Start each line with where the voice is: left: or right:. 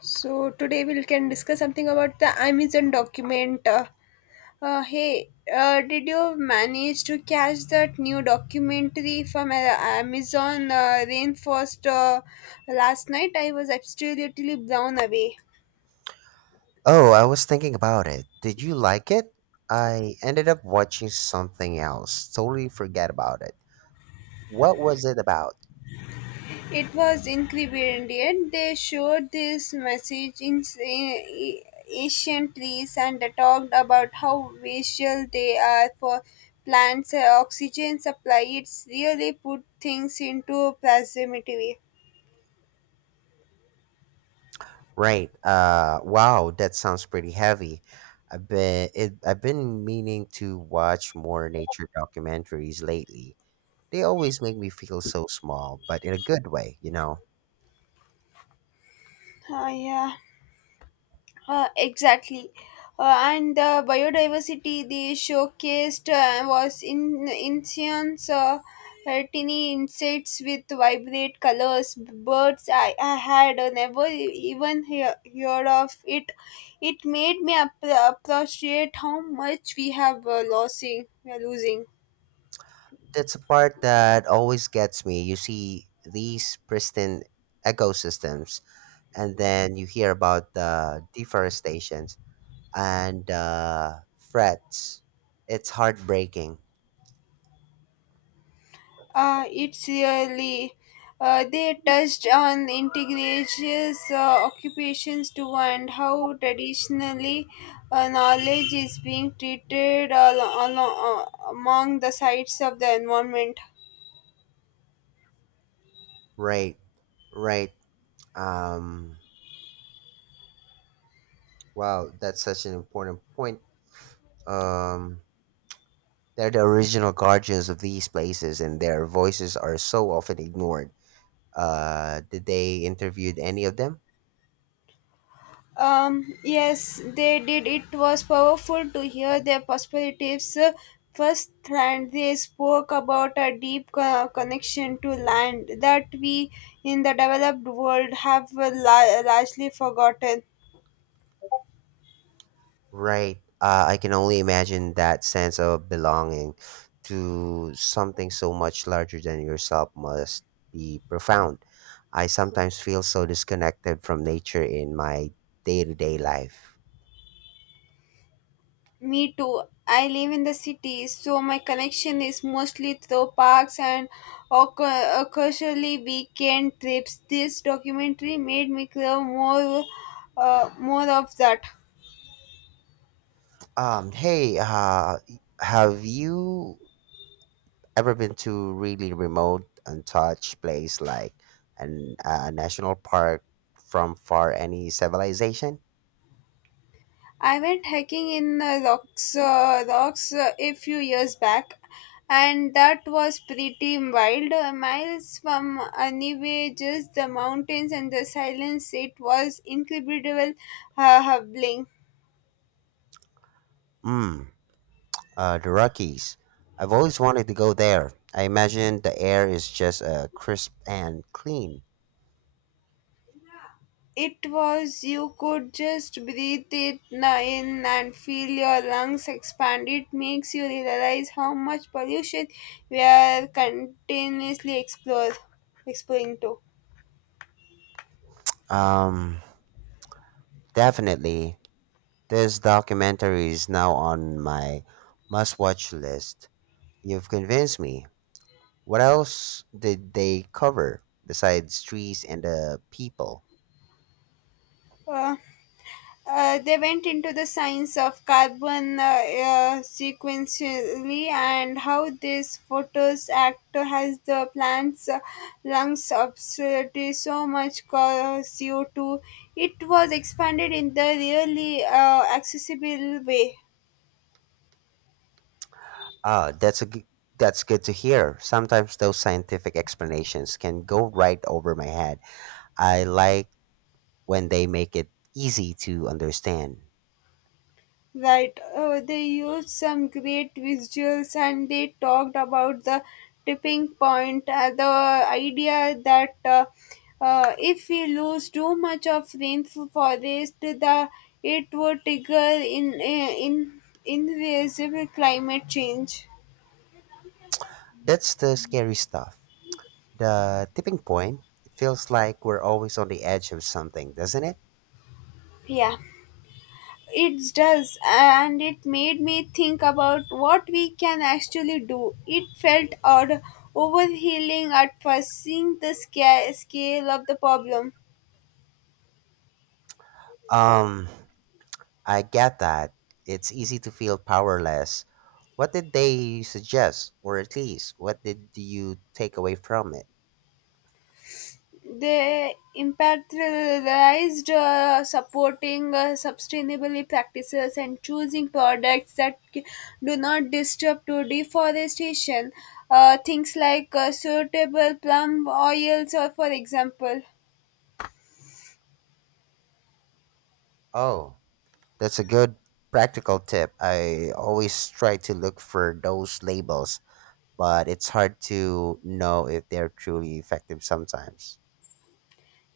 left: So today we can discuss something about the Amazon document. Uh, hey, did you manage to catch that new documentary from Amazon Rainforest last night? I was absolutely blown away.
right: Oh, I was thinking about it. Did you like it? I ended up watching something else. Totally forget about it. What was it about?
left: It was incredible. They showed this message in ancient trees and talked about how vital they are for plants' oxygen supply. It's really put things into perspective.
right: Right. Wow, that sounds pretty heavy. I've been meaning to watch more nature documentaries lately. They always make me feel so small, but in a good way.
left: Yeah. Exactly. And the biodiversity they showcased was in incense, tiny insects with vibrant colors, birds I had never heard of it. It made me appreciate how much we have we are losing.
right: That's a part that always gets me. You see these pristine ecosystems and then you hear about the deforestations and frets. It's heartbreaking.
left: It's really they touched on indigenous occupations too and how traditionally knowledge is being treated among the sides of the environment.
right: Right, right. Um, wow, that's such an important point. Um, they're the original guardians of these places, and their voices are so often ignored. Did they interviewed any of them?
left: Yes, they did. It was powerful to hear their perspectives. First, and they spoke about a deep connection to land that we in the developed world have largely forgotten.
right: Right. I can only imagine that sense of belonging to something so much larger than yourself must be profound. I sometimes feel so disconnected from nature in my day to day life.
left: Me too. I live in the city, so my connection is mostly through parks and occasionally weekend trips. This documentary made me crave more, more of that.
right: Hey, have you ever been to really remote, untouched place like a national park from far any civilization?
left: I went hiking in the rocks, a few years back, and that was pretty wild. Miles from anywhere, just the mountains and the silence. It was incredible, humbling.
right: Mm, the Rockies. I've always wanted to go there. I imagine the air is just crisp and clean.
left: It was, you could just breathe in and feel your lungs expand. It makes you realize how much pollution we are continuously exploring to.
right: Um, Definitely. This documentary is now on my must-watch list. You've convinced me. What else did they cover besides trees and the people?
left: Uh, they went into the science of carbon sequentially and how this photos act has the plant's lungs absorb so much CO2. It was expanded in the really accessible way.
right: Ah, that's good to hear. Sometimes those scientific explanations can go right over my head. I like when they make it easy to understand.
left: Right. They used some great visuals and they talked about the tipping point, the idea that if we lose too much of rainforest, it would trigger in invisible climate change.
right: That's the scary stuff. The tipping point, it feels like we're always on the edge of something, doesn't it?
left: Yeah, it does, and it made me think about what we can actually do. It felt odd overhealing at first, seeing the scale of the problem,
right: Um, I get that. It's easy to feel powerless. What did they suggest, or at least what did you take away from it?
left: the imperialized supporting sustainability practices and choosing products that do not disturb to deforestation, things like suitable plum oils or for example.
right: Oh, that's a good practical tip. I always try to look for those labels, but it's hard to know if they're truly effective sometimes.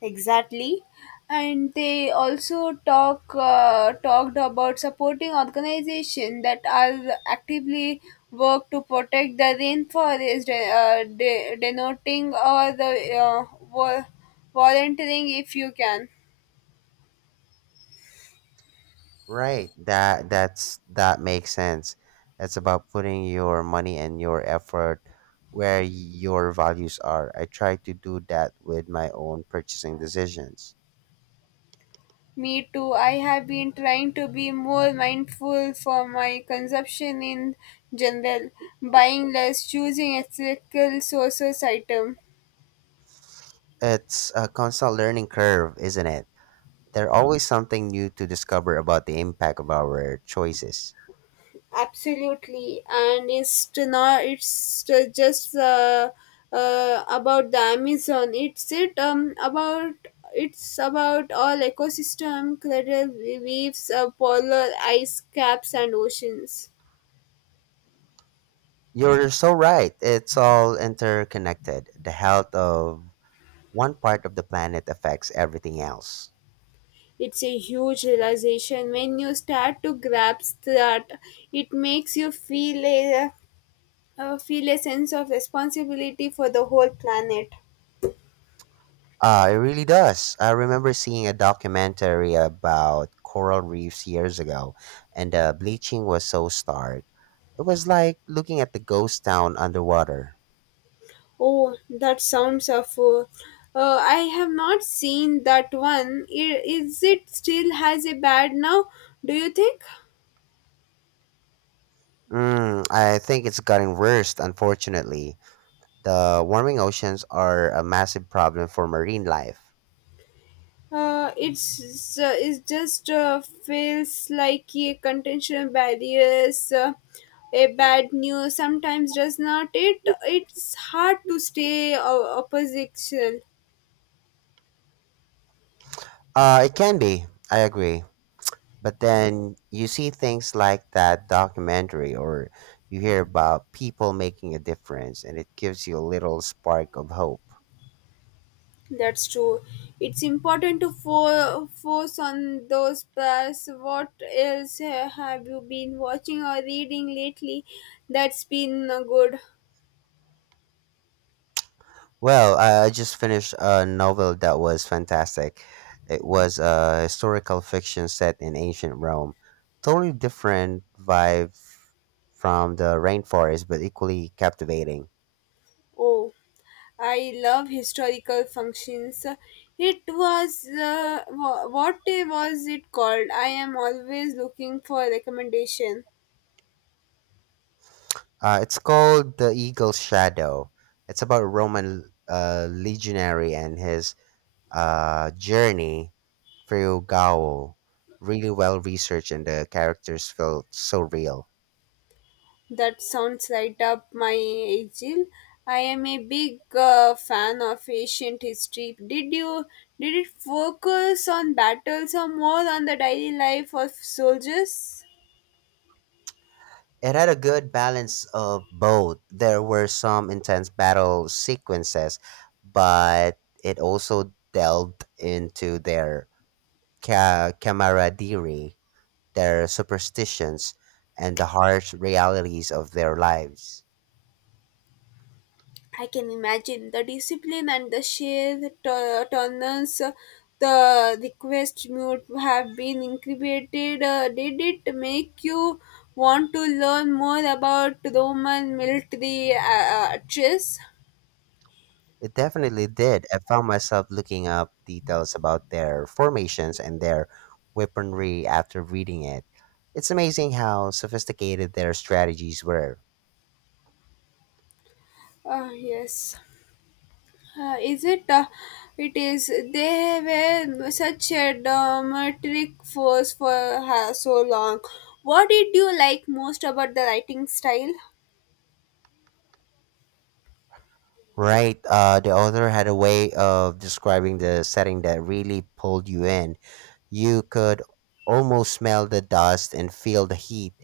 left: Exactly, and they also talked about supporting organizations that are actively work to protect the rainforest, denoting or the vo- volunteering if you can.
right: Right. That makes sense. It's about putting your money and your effort where your values are. I try to do that with my own purchasing decisions.
left: Me too. I have been trying to be more mindful for my consumption in general, buying less, choosing ethical sources item.
right: It's a constant learning curve, isn't it? There's always something new to discover about the impact of our choices.
left: Absolutely, and it's to not it's to just about the Amazon. It's it about It's about all ecosystem, cradle reefs, polar ice caps and oceans.
right: You're so right. It's all interconnected. The health of one part of the planet affects everything else.
left: It's a huge realization when you start to grasp that. It makes you feel a sense of responsibility for the whole planet.
right: It really does. I remember seeing a documentary about coral reefs years ago, and the bleaching was so stark. It was like looking at the ghost town underwater.
left: Oh, that sounds awful. I have not seen that one. Is it still has a bad now? Do you think?
right: Mm, I think it's gotten worse, unfortunately. The warming oceans are a massive problem for marine life.
left: It's it just feels like a contention barriers, a bad news sometimes, does not it. It's hard to stay opposition.
right: It can be, I agree. But then you see things like that documentary, or you hear about people making a difference, and it gives you a little spark of hope.
left: That's true. It's important to focus on those plus. What else have you been watching or reading lately that's been good?
right: Well, I just finished a novel that was fantastic. It was a historical fiction set in ancient Rome. Totally different vibe from the rainforest, but equally captivating.
left: Oh, I love historical functions. It was, what was it called? I am always looking for recommendation.
right: It's called The Eagle's Shadow. It's about a Roman legionary and his journey through Gaul. Really well researched, and the characters felt so real.
left: That sounds right up my alley. I am a big fan of ancient history. Did it focus on battles or more on the daily life of soldiers?
right: It had a good balance of both. There were some intense battle sequences, but it also delved into their camaraderie, their superstitions, and the harsh realities of their lives.
left: I can imagine the discipline and the sheer tolerance. The request mute have been incubated. Did it make you want to learn more about Roman military chess?
right: It definitely did. I found myself looking up details about their formations and their weaponry after reading it. It's amazing how sophisticated their strategies were.
left: Yes. Is it? It is. They were such a dramatic force for her so long. What did you like most about the writing style?
right: Right, the author had a way of describing the setting that really pulled you in. You could almost smell the dust and feel the heat,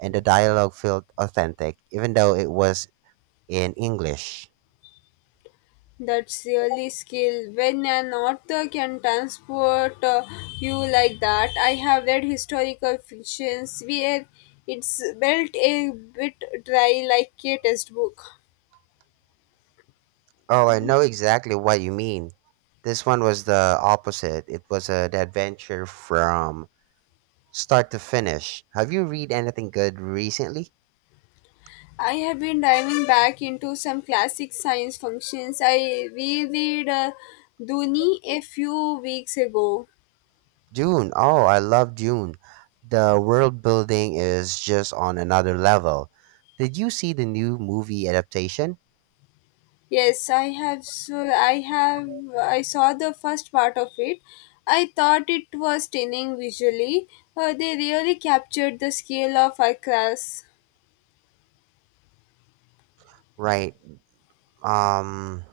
right: and the dialogue felt authentic, even though it was in English.
left: That's really skill. When an author can transport you like that, I have read historical fictions where it's built a bit dry like a textbook.
right: Oh, I know exactly what you mean. This one was the opposite. It was an adventure from start to finish. Have you read anything good recently?
left: I have been diving back into some classic science functions. I reread Duni a few weeks ago.
right: Dune. Oh, I love Dune. The world building is just on another level. Did you see the new movie adaptation?
left: Yes, I have. I saw the first part of it. I thought it was stunning visually. They really captured the scale of our class.
right: Right. Um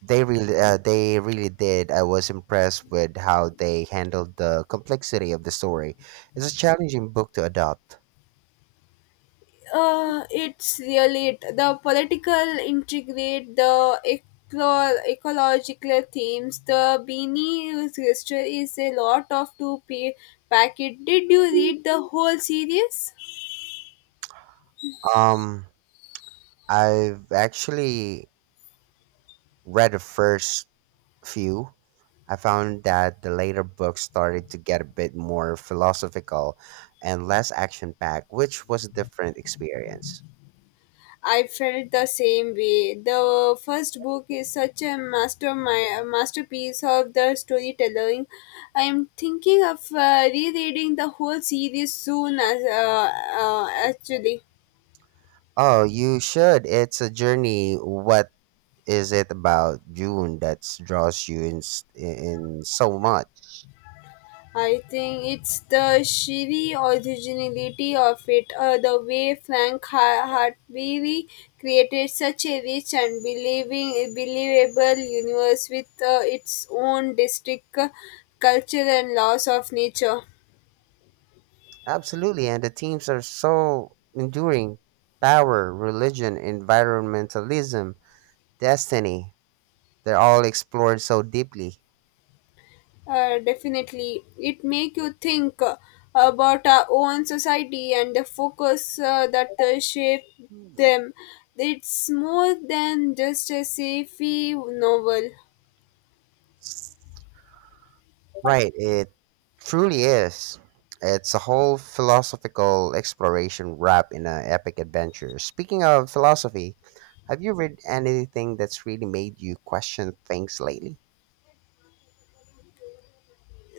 right: They they really did. I was impressed with how they handled the complexity of the story. It's a challenging book to adopt.
left: It's really it. The political integrate, the ecological themes, the beanie gesture is a lot of two p packet. Did you read the whole series?
right: Um, I've actually read the first few. I found that the later books started to get a bit more philosophical and less action packed, which was a different experience.
left: I felt the same way. The first book is such a masterpiece of the storytelling. I am thinking of rereading the whole series soon, as actually.
right: Oh, you should. It's a journey. What is it about June that draws you in so much?
left: I think it's the sheer originality of it, the way Frank Hartwell created such a rich and believable universe with its own distinct culture and laws of nature.
right: Absolutely, and the themes are so enduring. Power, religion, environmentalism, destiny. They're all explored so deeply.
left: Definitely, it make you think about our own society and the focus that shape
right: Mm.
left: them. It's more than just a sci-fi novel.
right: Right, it truly is. It's a whole philosophical exploration wrapped in an epic adventure. Speaking of philosophy, have you read anything that's really made you question things lately?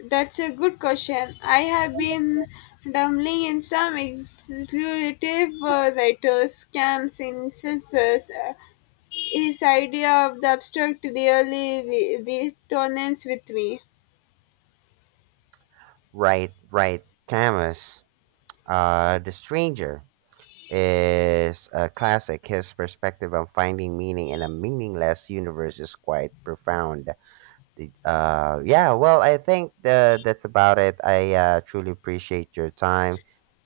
left: That's a good question. I have been dabbling in some explorative writers' camps in senses. His idea of the abstract really resonates with me.
right: Right, right. Camus, The Stranger is a classic. His perspective on finding meaning in a meaningless universe is quite profound. Yeah, well, I think that's about it. I truly appreciate your time.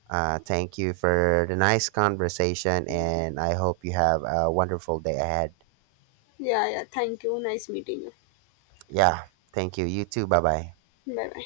right: Thank you for the nice conversation, and I hope you have a wonderful day ahead.
left: Yeah, yeah, thank you. Nice meeting you.
right: Yeah, thank you. You too. Bye bye.
left: Bye bye.